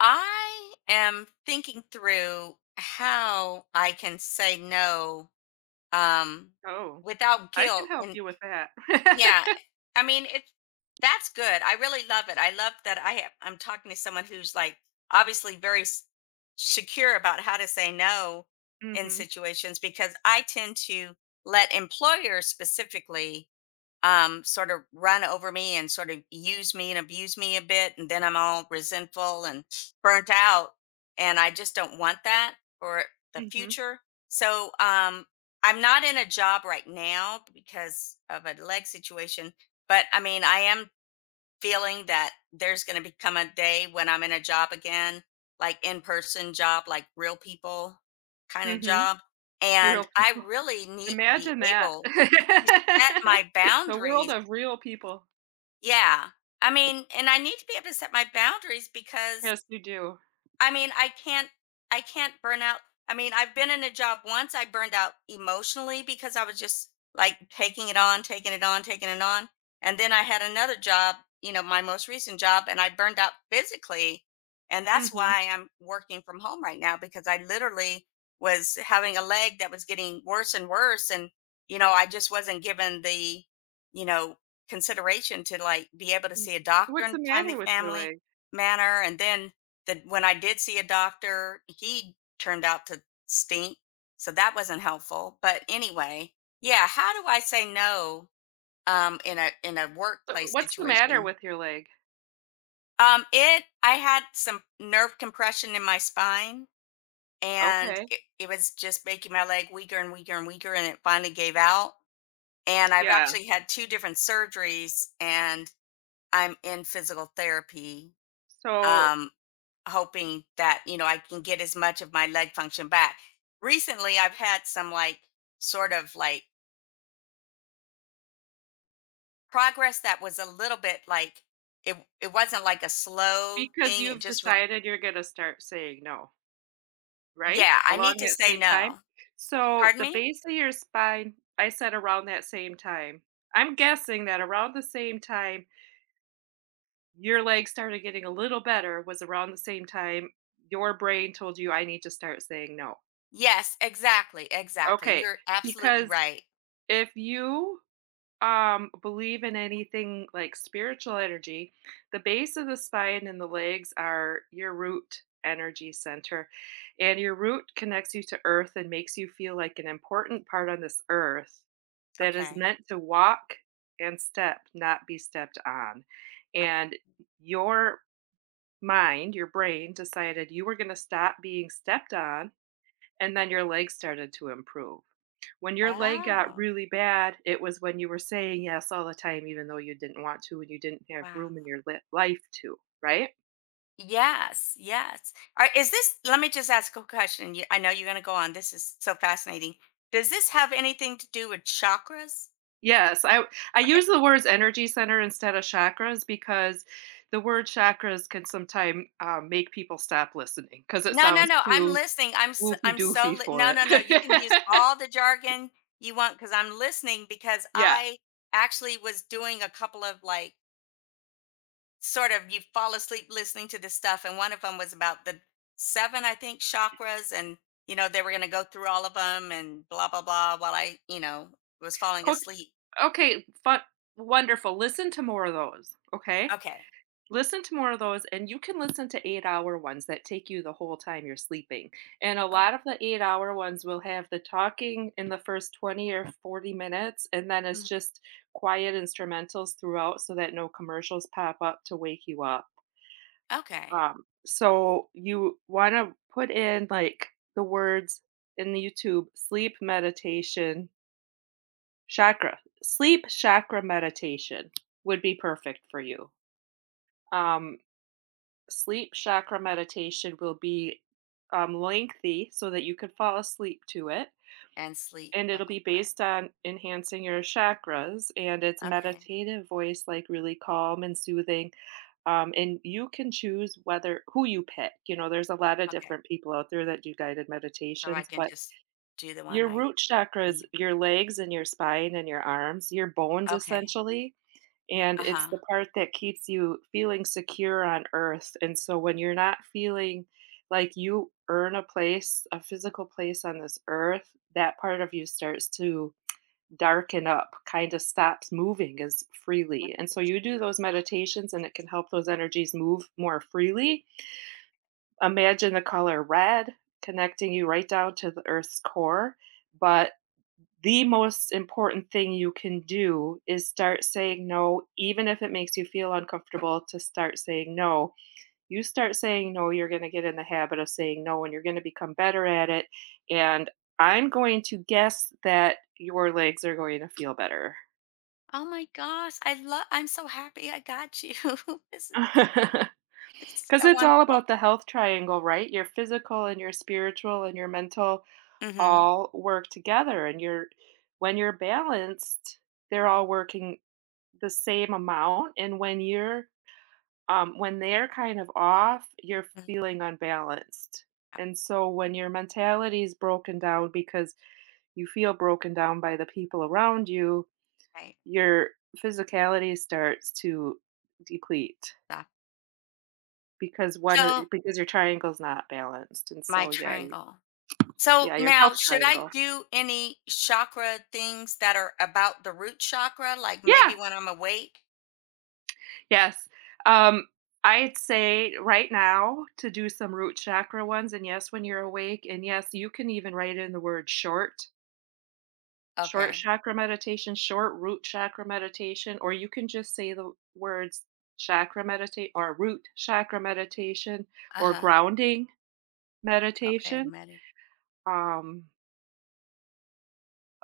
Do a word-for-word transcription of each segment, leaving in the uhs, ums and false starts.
I am thinking through how I can say no um Oh, without I can guilt help and you with that. yeah, I mean it, that's good. I really love it. I love that I have, I'm talking to someone who's like obviously very s- secure about how to say no in Mhm, situations because I tend to let employers specifically, um, sort of run over me and sort of use me and abuse me a bit. And then I'm all resentful and burnt out. And I just don't want that for the mhm, future. So um, I'm not in a job right now because of a leg situation. But I mean, I am feeling that there's going to become a day when I'm in a job again, like in person job, like real people kind of mhm. job. And Real I people. really need to be Imagine that. able to set my The world boundaries, of real people. yeah. I mean, and I need to be able to set my boundaries because, Yes, you do. I mean, I can't I can't burn out. I mean, I've been in a job once I burned out emotionally because I was just like taking it on, taking it on, taking it on. And then I had another job, you know, my most recent job, and I burned out physically. And that's Mhm, why I'm working from home right now because I literally was having a leg that was getting worse and worse. And, you know, I just wasn't given the, you know, consideration to like be able to mhm. see a doctor What's in the a matter timely with your family leg? manner. And then that when I did see a doctor, he turned out to stink. So that wasn't helpful. But anyway, yeah, how do I say no um in a in a So, workplace what's the matter situation? with your leg? Um it, I had some nerve compression in my spine and Okay. it, it was just making my leg weaker and weaker and weaker and it finally gave out. And I've Yeah. actually had two different surgeries and I'm in physical therapy, So, um, hoping that you know I can get as much of my leg function back. Recently, I've had some like sort of like progress that was a little bit like it. It wasn't like a slow because thing. It you've just was. decided you're gonna start saying no, right? Yeah, I need Along to that say same time? no. So, Pardon the me. base of your spine, I said around that same time. I'm guessing that around the same time your leg started getting a little better was around the same time your brain told you I need to start saying no. Yes, exactly, exactly. Okay, You're absolutely because right. if you um believe in anything like spiritual energy, the base of the spine and the legs are your root energy center, and your root connects you to earth and makes you feel like an important part on this earth that is Okay. meant to walk and step, not be stepped on. Uh, And your mind, your brain decided you were going to stop being stepped on, and then your leg started to improve. When your leg got Oh, really bad, it was when you were saying yes all the time even though you didn't want to and you didn't have wow. room in your li- life to, right? Yes, yes. All right. Is this, let me just ask a question. You, I know you're going to go on. This is so fascinating. Does this have anything to do with chakras? Yes, I I Okay. use the words energy center instead of chakras because the word chakras can sometimes um, make people stop listening because it No, no, sounds no. I'm too listening. I'm s woofy I'm so doofy li- for No, it. no, no. You can use all the jargon you want cuz I'm listening because I actually was doing a couple of like sort of you fall asleep listening to this stuff and one of them was about the seven I think chakras and you know they were going to go through all of them and blah blah blah while I, you know, was falling Yeah, asleep. okay, fun, wonderful. Listen to more of those, okay? Okay. Listen to more of those, and you can listen to eight-hour ones that take you the whole time you're sleeping, and a Oh, lot of the eight-hour ones will have the talking in the first twenty or forty minutes, and then it's mm, just quiet instrumentals throughout so that no commercials pop up to wake you up. okay. Um, so you wanna put in, like, the words in the YouTube, "sleep meditation." Chakra. Sleep chakra meditation would be perfect for you. Um, Sleep chakra meditation will be um, lengthy so that you can fall asleep to it. And sleep And the it'll whole be time. based on enhancing your chakras. And it's Okay. meditative voice, like really calm and soothing. Um, and you can choose whether who you pick. You know, there's a lot of Okay. different people out there that do guided So I meditations, can but just do the one your I root chakras, need. your legs and your spine and your arms, your bones Okay. essentially, and it's Uh-huh. the part that keeps you feeling secure on earth. And so when you're not feeling like you earn a place, a physical place on this earth, that part of you starts to darken up, kind of stops moving as freely. And so you do those meditations and it can help those energies move more freely. Imagine the color red connecting you right down to the earth's core, but the most important thing you can do is start saying no, even if it makes you feel uncomfortable to start saying no. You start saying no, you're going to get in the habit of saying no and you're going to become better at it. And I'm going to guess that your legs are going to feel better. Oh my gosh. I love, I'm so happy I got you. This is this is Because so it's all wonderful. about the health triangle, right? Your physical and your spiritual and your mental Mm-hmm. all work together. And you're, when you're balanced, they're all working the same amount, and when you're um when they're kind of off, you're Mm-hmm. feeling unbalanced. And so when your mentality is broken down because you feel broken down by the people around you, Okay. your physicality starts to deplete So, because one, so because your triangle's not balanced. And my so yeah, you, triangle. So yeah, your now health should I triangle. do any chakra things that are about the root chakra? Like maybe Yeah. when I'm awake? Yes. Um, I'd say right now to do some root chakra ones, and yes, when you're awake, and yes, you can even write in the word short, short Okay. chakra meditation, short root chakra meditation, or you can just say the words chakra meditate or root chakra meditation or Uh-huh. grounding Okay. meditation. Medi- Um,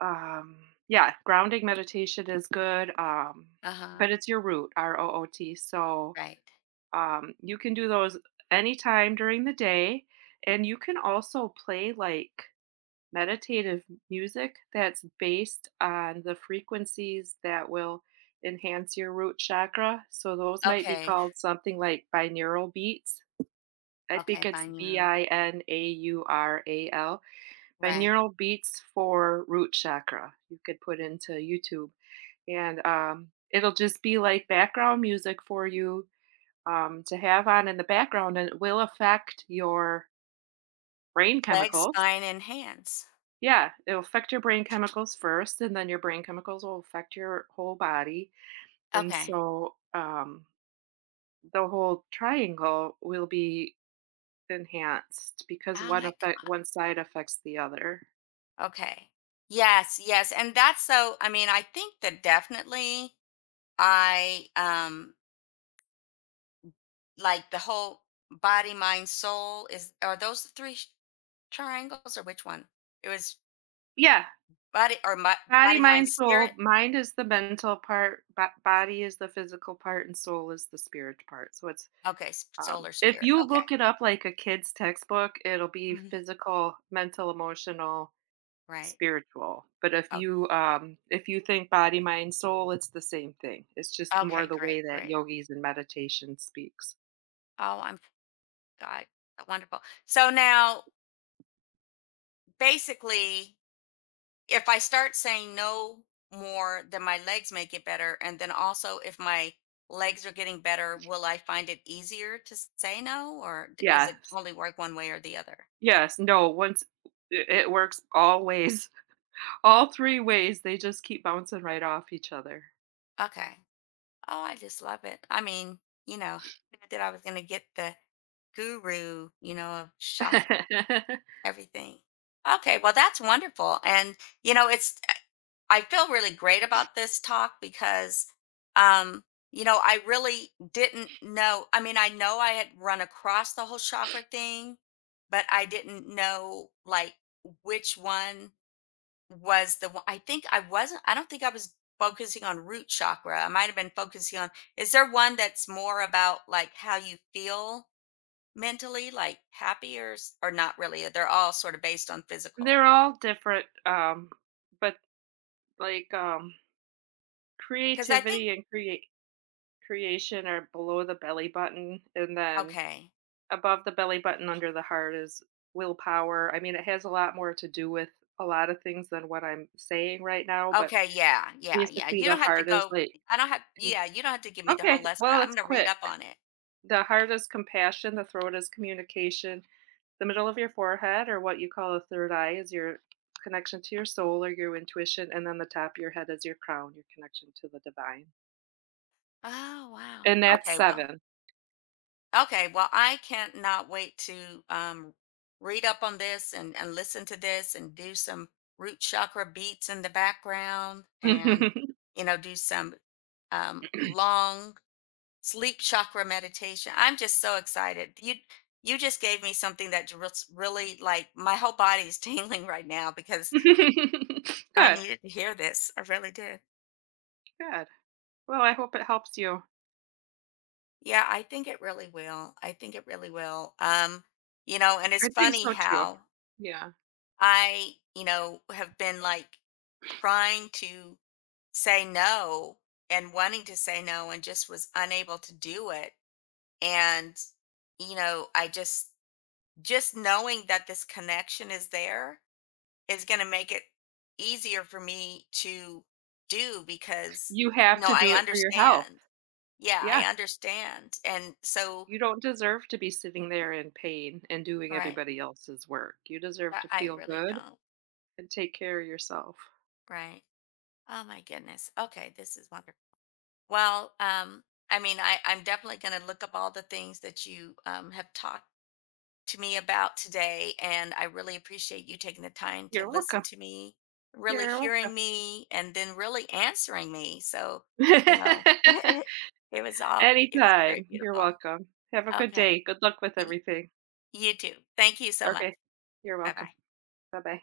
um, yeah, grounding meditation is good. Um, uh-huh. But it's your root, R O O T. So Right. Um, you can do those anytime during the day, and you can also play like meditative music that's based on the frequencies that will enhance your root chakra. So those might be Okay, called something like binaural beats. I think okay, it's B binaural, I N A U R A L, right. binaural beats for root chakra. You could put into YouTube, and um, it'll just be like background music for you um, to have on in the background, and it will affect your brain Legs, chemicals. spine, and hands. Yeah, it'll affect your brain chemicals first, and then your brain chemicals will affect your whole body. And Okay. so um, the whole triangle will be enhanced because Oh one my affect god. one side affects the other. Okay. Yes, yes, and that's so I mean, I think that definitely I um like the whole body, mind, soul is, are those the three sh- triangles or which one? It was Yeah, body or my, body, body, mind, mind, spirit. soul. Mind is the mental part, bo- body is the physical part, and soul is the spirit part. So it's Okay, s- soul Um, or If spirit. you Okay. look it up like a kid's textbook, it'll be Mhm. physical, mental, emotional, Right. spiritual. But if Okay. you um, if you think body, mind, soul, it's the same thing. It's just more Okay. the way Great. that Great. yogis and meditation speaks. Oh, I'm God. Wonderful. So now, basically, if I start saying no more, then my legs may get better. And then also, if my legs are getting better, will I find it easier to s- say no, or d- is it Yes, only work one way or the other? yes, no. Once it it works all ways. All three ways, they just keep bouncing right off each other. Okay. Oh, I just love it. I mean, you know, who knew that I was going to get the guru, you know, of chocolate, everything. Okay. Well, that's wonderful. And, you know, it's I feel really great about this talk because, um, you know, I really didn't know. I mean, I know I had run across the whole chakra thing, but I didn't know like which one was the one. I think I wasn't, I don't think I was focusing on root chakra. I might have been focusing on, is there one that's more about like how you feel mentally, like happy or, s- or not really? They're all sort of based on physical. They're all different, um, but, like, um, Cause I think, creativity and create creation are below the belly button, and then okay. above the belly button under the heart is willpower. I mean, it has a lot more to do with a lot of things than what I'm saying right now, but Okay, yeah, yeah, yeah. basically You the don't have to heart is go, like, I don't have com- yeah, you don't have to give me the whole "Okay, lesson. well, I'm it's gonna read quick." up on it. The heart is compassion, the throat is communication. The middle of your forehead, or what you call a third eye, is your connection to your soul or your intuition, and then the top of your head is your crown, your connection to the divine. Oh, wow. And that's Okay, well, seven. okay, well, I cannot wait to um read up on this and and listen to this and do some root chakra beats in the background and you know, do some um long sleep chakra meditation. I'm just so excited. You you just gave me something that just really like my whole body is tingling right now because I Good, needed to hear this. I really did. good. Well, I hope it helps you. Yeah, I think it really will. I think it really will. Um, you know, and it's I think funny so too. how Yeah. I, you know, have been like trying to say no and wanting to say no and just was unable to do it. And, you know, I just, just knowing that this connection is there is going to make it easier for me to do because, You you have know, to I do it for your health. understand. Yeah, I Yeah. understand. And so, You don't deserve to be sitting there in pain and doing right. everybody else's work. You deserve I to I feel really good don't. and take care of yourself. Right. Oh my goodness. Okay, this is wonderful. Well, um, I mean, I, I'm definitely going to look up all the things that you um, have talked to me about today, and I really appreciate you taking the time to You're listen welcome. to me, really You're hearing me, and then really answering me. So, welcome. you know, it was all it was very Anytime. You're beautiful. welcome. Have a good Okay, day. Good luck with you, everything. you too. Thank you so much. Okay. You're Bye welcome. bye. Bye-bye.